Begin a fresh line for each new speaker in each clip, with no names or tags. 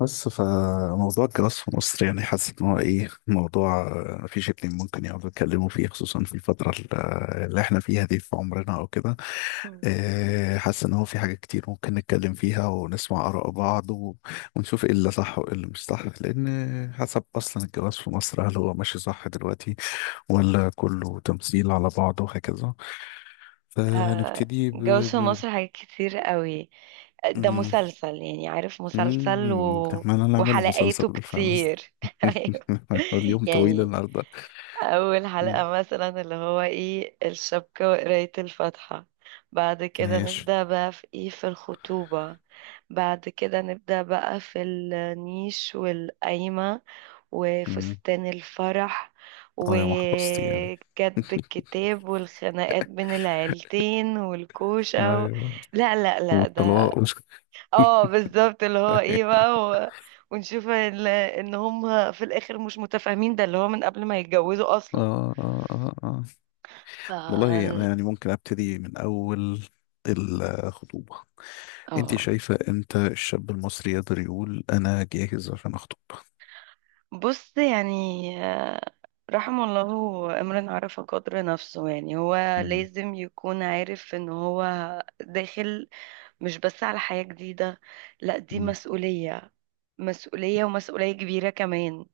بس فموضوع الجواز في مصر، يعني حاسس ان هو ايه، موضوع آه، مفيش اتنين ممكن يقعدوا يتكلموا فيه، خصوصا في اللي احنا فيها دي في عمرنا او كده.
مم.
آه، حاسس ان هو في حاجات كتير ممكن نتكلم فيها ونسمع آراء ونشوف ايه اللي صح وايه اللي مش صح، لان حسب اصلا الجواز في مصر هل هو ماشي صح دلوقتي ولا كله تمثيل على بعضه وهكذا. فنبتدي
جو في
ب...
مصر حاجات كتير قوي.
ب...
ده مسلسل، يعني عارف مسلسل
عمال نعمله مسلسل
وحلقاته
بالفعل.
كتير ايوه،
اليوم طويل
يعني
النهارده.
أول
مم.
حلقة مثلا اللي هو إيه الشبكة وقراية الفاتحة. بعد كده
ماشي.
نبدأ بقى في إيه في الخطوبة. بعد كده نبدأ بقى في النيش والقايمة
مم.
وفستان الفرح
اه يا محفظتي يعني،
وكتب الكتاب والخناقات بين العيلتين والكوشة
ايوه،
لا لا لا، ده
والطلاق
اه بالظبط اللي هو ايه بقى ونشوف ان هم في الاخر مش متفاهمين، ده اللي هو من قبل ما يتجوزوا اصلا.
اه اه اه اه.
ف
والله انا يعني ممكن ابتدي من اول الخطوبه. انت
اه
شايفه امتى الشاب المصري يقدر يقول انا جاهز عشان اخطب؟
بص يعني، آه، رحم الله امرئ عرف قدر نفسه. يعني هو
مم.
لازم يكون عارف ان هو داخل، مش بس على حياة جديدة، لا دي
مم.
مسؤولية، مسؤولية ومسؤولية كبيرة كمان.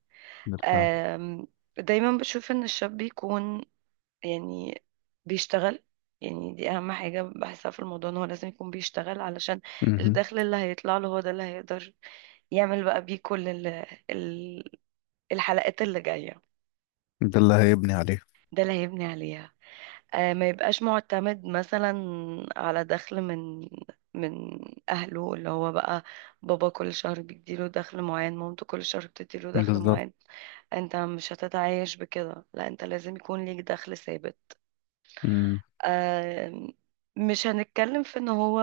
بالفعل.
آم، دايما بشوف ان الشاب بيكون، يعني، بيشتغل. يعني دي اهم حاجة بحسها في الموضوع، ان هو لازم يكون بيشتغل علشان
مهم.
الدخل اللي هيطلع له هو ده اللي هيقدر يعمل بقى بيه كل ال- الحلقات اللي جاية.
ده اللي هيبني عليه.
ده اللي هيبني عليها. آه، ما يبقاش معتمد مثلا على دخل من من أهله، اللي هو بقى بابا كل شهر بيديله دخل معين، مامته كل شهر بتديله دخل
بالظبط.
معين. انت مش هتتعايش بكده، لا انت لازم يكون ليك دخل ثابت.
مم.
آم، مش هنتكلم في ان هو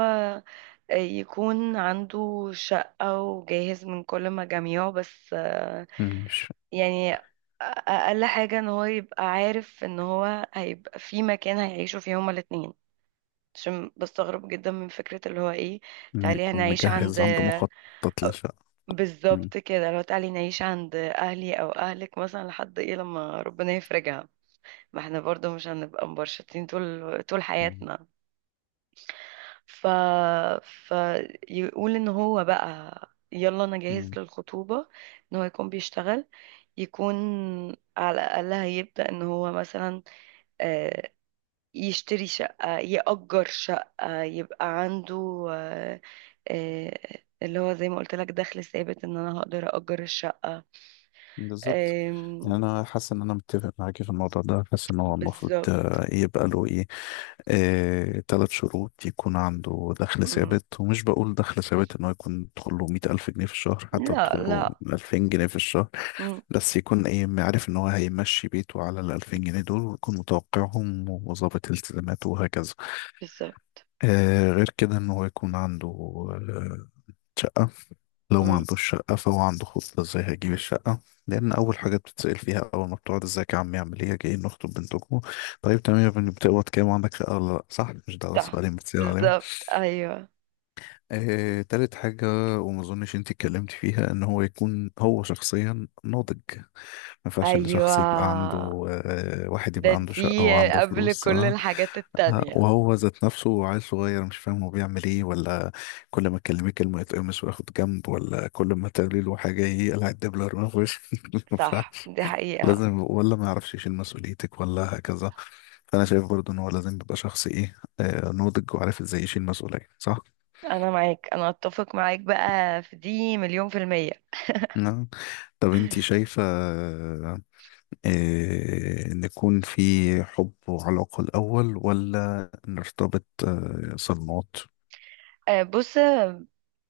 يكون عنده شقة وجاهز من كل مجاميعه، بس
مم. مش
يعني اقل حاجة ان هو يبقى عارف ان هو هيبقى في مكان هيعيشوا فيه هما الاتنين. عشان بستغرب جدا من فكرة اللي هو ايه،
ما
تعالي
يكون
هنعيش عند
مجهز عنده مخطط. مم.
بالظبط كده، لو تعالي نعيش عند اهلي او اهلك مثلا لحد ايه، لما ربنا يفرجها. ما احنا برضو مش هنبقى مبرشطين طول طول
مم.
حياتنا. ف... فيقول ان هو بقى يلا انا جاهز
مم.
للخطوبة، ان هو يكون بيشتغل، يكون على الأقل هيبدأ ان هو مثلا، آه، يشتري شقة يأجر شقة يبقى عنده، اللي هو زي ما قلت لك، دخل ثابت، ان انا هقدر أأجر الشقة.
بالظبط.
آم،
يعني انا حاسس ان انا متفق معاكي في الموضوع ده، حاسس ان هو المفروض
بالظبط.
آه، يبقى له ايه، ثلاث شروط. يكون عنده دخل
مم.
ثابت، ومش بقول دخل ثابت ان هو يكون بيدخل له 100,000 جنيه في الشهر، حتى
لا
بيدخل له
لا.
2,000 جنيه في الشهر،
مم،
بس يكون ايه، عارف ان هو هيمشي بيته على ال 2,000 جنيه دول، ويكون متوقعهم وظابط التزاماته وهكذا.
بالظبط.
آه، غير كده ان هو يكون عنده آه، شقة. لو ما
مم،
عندوش شقة فهو عنده خطة ازاي هيجيب الشقة. لأن أول حاجة بتتسأل فيها أول ما بتقعد: ازيك يا عم، يعمل ايه، جايين نخطب بنتكم، طيب تمام يا ابني، بتقبض كام، وعندك شقة ولا لأ؟ صح؟ مش ده أول
صح،
سؤالين بتسأل عليهم؟
بالظبط، ايوه.
آه، تالت حاجة وما اظنش انت اتكلمت فيها، ان هو يكون هو شخصيا ناضج. ما ينفعش ان
ايوه،
شخص يبقى عنده آه، واحد
ده
يبقى عنده شقة
دي
وعنده
قبل
فلوس
كل
آه،
الحاجات
آه،
التانية.
وهو ذات نفسه عيل صغير، مش فاهم هو بيعمل ايه، ولا كل ما تكلميه كلمة يتقمص وياخد جنب، ولا كل ما تقولي له حاجة يقلع الدبلة من وشه.
صح، دي حقيقة.
لازم، ولا ما يعرفش يشيل مسؤوليتك ولا هكذا. فانا شايف برضو ان هو لازم يبقى شخص ايه آه، ناضج وعارف ازاي يشيل مسؤولية، صح؟
أنا معاك، أنا أتفق معاك بقى في دي مليون في المية.
نعم. طب انتي شايفة آه، نكون في حب وعلاقة الأول، ولا نرتبط آه، صدمات؟
بص،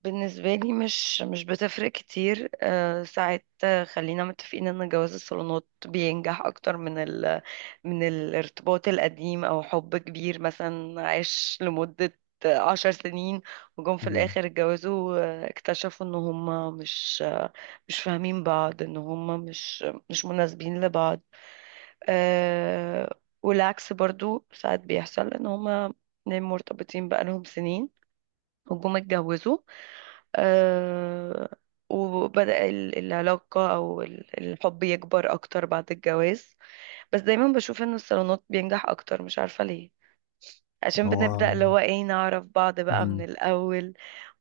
بالنسبة لي مش بتفرق كتير، ساعات، خلينا متفقين ان جواز الصالونات بينجح اكتر من من الارتباط القديم او حب كبير مثلا عاش لمدة 10 سنين، وجم في
مم.
الاخر اتجوزوا، اكتشفوا ان هم مش فاهمين بعض، ان هم مش مناسبين لبعض. آه، والعكس برضو ساعات بيحصل، ان هم اتنين مرتبطين بقالهم سنين، وجم اتجوزوا، آه، وبدأ العلاقة أو الحب يكبر أكتر بعد الجواز. بس دايما بشوف إن الصالونات بينجح أكتر، مش عارفة ليه، عشان بنبدأ
هو
اللي هو إيه نعرف بعض بقى من
مم.
الأول.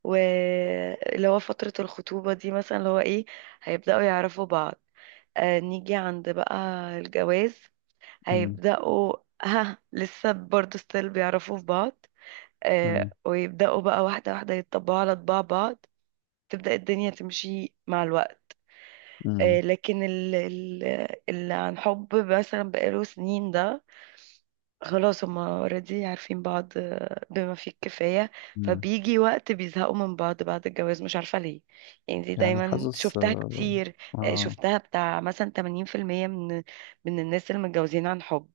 واللي هو فترة الخطوبة دي مثلا، اللي هو إيه، هيبدأوا يعرفوا بعض. آه، نيجي عند بقى الجواز،
مم.
هيبدأوا ها، لسه برضه ستيل بيعرفوا في بعض.
مم.
آه، ويبدأوا بقى واحدة واحدة يتطبعوا على طباع بعض، تبدأ الدنيا تمشي مع الوقت.
مم.
لكن اللي عن حب مثلا بقاله سنين ده، خلاص هما اوريدي عارفين بعض بما فيه الكفاية،
مم.
فبيجي وقت بيزهقوا من بعض بعد الجواز، مش عارفة ليه، يعني دي
يعني
دايما
حاسس
شفتها
آه،
كتير.
آه.
شفتها بتاع مثلا 80% من الناس اللي متجوزين عن حب.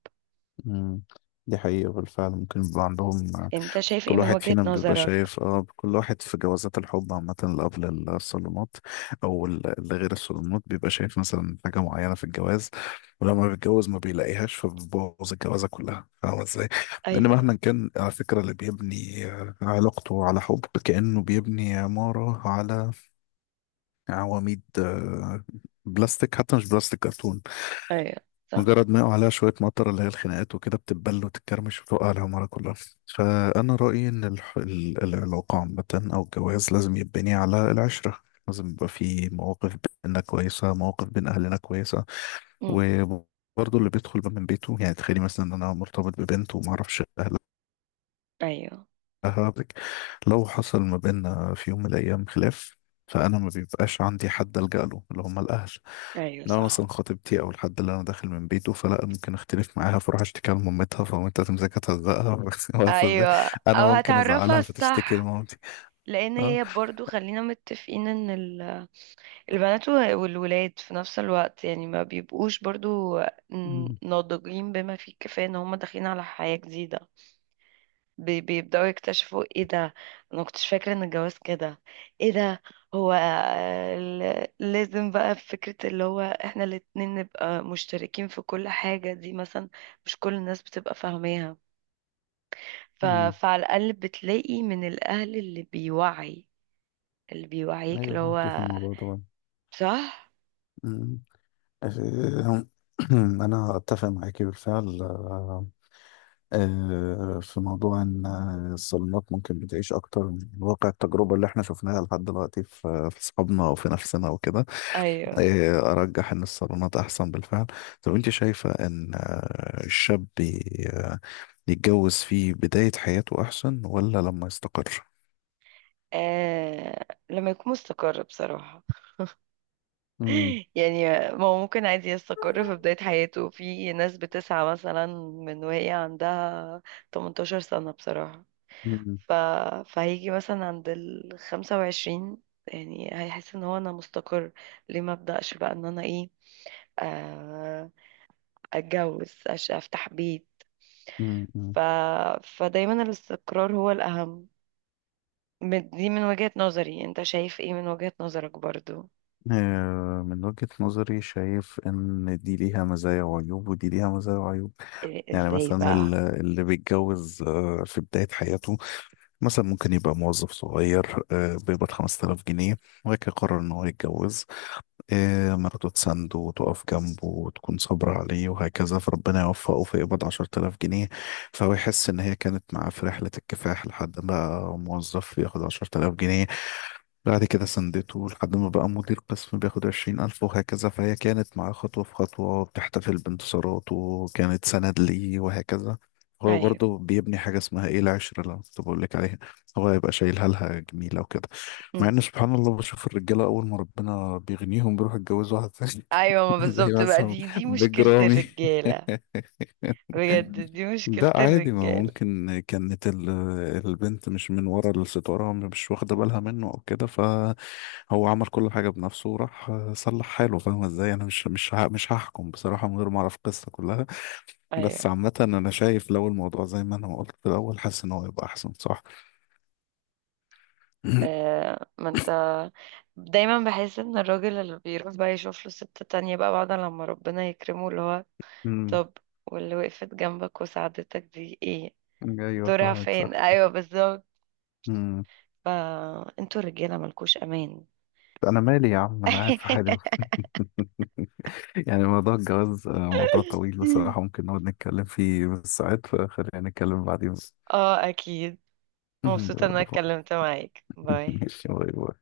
مم. دي حقيقة بالفعل، ممكن يبقى عندهم.
انت شايف ايه
كل
من
واحد
وجهة
فينا بيبقى
نظرك؟
شايف، اه، كل واحد في جوازات الحب عامة اللي قبل الصالونات اللي غير الصالونات، بيبقى شايف مثلا حاجة معينة في الجواز، ولما بيتجوز ما بيلاقيهاش، فبيبوظ الجوازة كلها، فاهم ازاي؟ لأن
ايوه،
مهما كان، على فكرة، اللي بيبني آه، علاقته على حب، كأنه بيبني عمارة على عواميد آه، بلاستيك. حتى مش بلاستيك، كرتون.
ايوه، صح.
مجرد ما يقع عليها شوية مطر، اللي هي الخناقات وكده، بتتبل وتتكرمش وتقع عليها مرة كلها. فأنا رأيي إن العلاقة عامة أو الجواز لازم يتبني على العشرة. لازم يبقى في مواقف بينا كويسة، مواقف بين أهلنا كويسة.
مم.
وبرضه اللي بيدخل بقى من بيته، يعني تخيلي مثلا إن أنا مرتبط ببنت ومعرفش أهلها،
ايوه،
لو حصل ما بيننا في يوم من الأيام خلاف، فأنا ما بيبقاش عندي حد ألجأ له اللي هم الأهل.
ايوه،
إن انا مثلا
صح.
خطيبتي او الحد اللي انا داخل من بيته، فلا ممكن اختلف معاها فاروح اشتكي لمامتها، فمامتها تمسكها تهزقها. بس ازاي،
ايوه،
انا
او
ممكن
هتعرفها
ازعلها فتشتكي
الصح.
لمامتي.
لان
اه.
هي برضو خلينا متفقين ان البنات والولاد في نفس الوقت، يعني ما بيبقوش برضو
مم.
ناضجين بما فيه الكفاية، ان هم داخلين على حياة جديدة. بيبدأوا يكتشفوا ايه ده، انا كنتش فاكرة ان الجواز كده، ايه ده، هو لازم بقى، فكرة اللي هو احنا الاتنين نبقى مشتركين في كل حاجة دي مثلا، مش كل الناس بتبقى فاهماها.
مم.
فعلى الأقل بتلاقي من الأهل اللي بيوعي، اللي بيوعيك،
ايوه،
اللي
معاكي في
هو
الموضوع طبعا.
صح،
مم. آه، انا اتفق معاكي بالفعل آه، آه، في موضوع ان آه، الصالونات ممكن بتعيش اكتر من واقع التجربه اللي احنا شفناها لحد دلوقتي في في اصحابنا وفي نفسنا وكده.
ايوه.
آه، ارجح ان الصالونات احسن بالفعل. طب انت شايفه ان الشاب ي- يتجوز في بداية حياته أحسن ولا لما يستقر؟
لما يكون مستقر بصراحة.
مم.
يعني ما هو ممكن عادي يستقر في بداية حياته، في ناس بتسعى مثلا من وهي عندها 18 سنة بصراحة.
مم.
ف... فهيجي مثلا عند ال 25، يعني هيحس ان هو انا مستقر، ليه ما ابدأش بقى ان انا ايه، آه... اتجوز، افتح بيت.
مم. مم.
ف... فدايما الاستقرار هو الأهم. دي من وجهة نظري، انت شايف ايه من وجهة نظرك برضو؟
آه، من وجهة نظري شايف إن دي ليها مزايا وعيوب، ودي ليها مزايا وعيوب. يعني
ازاي
مثلا
بقى؟
اللي بيتجوز آه، في بداية حياته، مثلا ممكن يبقى موظف صغير آه، بيقبض 5,000 جنيه، وبعد كده قرر إن هو يتجوز. إيه، مراته تسنده وتقف جنبه وتكون صابرة عليه وهكذا، فربنا يوفقه فيقبض 10,000 جنيه. فهو يحس إن هي كانت معاه في رحلة الكفاح لحد ما موظف ياخد 10,000 جنيه، بعد كده سندته لحد ما بقى مدير قسم بياخد 20,000 وهكذا. فهي كانت معاه خطوة في خطوة، بتحتفل بانتصاراته، كانت سند ليه وهكذا. هو
ايوه.
برضه بيبني حاجة اسمها ايه، العشرة، اللي أنا كنت بقول لك عليها. هو هيبقى شايلها لها جميلة وكده. مع
مم.
إن سبحان الله، بشوف الرجالة أول ما ربنا بيغنيهم بيروحوا يتجوزوا واحد ثاني.
ايوه، ما
زي
بالظبط بقى،
مثلا
دي مشكلة
بجرامي.
الرجالة. بجد دي مشكلة
ده عادي. ما هو
الرجالة.
ممكن كانت البنت مش من ورا الستارة، مش واخدة بالها منه أو كده، فهو عمل كل حاجة بنفسه وراح صلح حاله. فاهمة ازاي؟ أنا مش هحكم بصراحة من غير ما أعرف القصة كلها. بس
ايوه،
عامة أنا شايف لو الموضوع زي ما أنا قلت في الأول، حاسس إن هو يبقى أحسن، صح؟
آه، ما انت، دايما بحس ان الراجل اللي بيروح بقى يشوف له ست تانية بقى بعد لما ربنا يكرمه، اللي هو
أمم،
طب، واللي وقفت جنبك وساعدتك دي ايه
أيوه
دورها
فاهمك،
فين؟
صح.
ايوه بالظبط،
أمم،
فانتوا الرجالة ملكوش امان.
أنا مالي يا عم، أنا قاعد في حالي. يعني موضوع الجواز آه، موضوع طويل بصراحة، ممكن نقعد نتكلم فيه بالساعات، فخلينا نتكلم بعدين.
اه اكيد. مبسوطة ان انا اتكلمت معاك. باي.
ماشي، باي باي.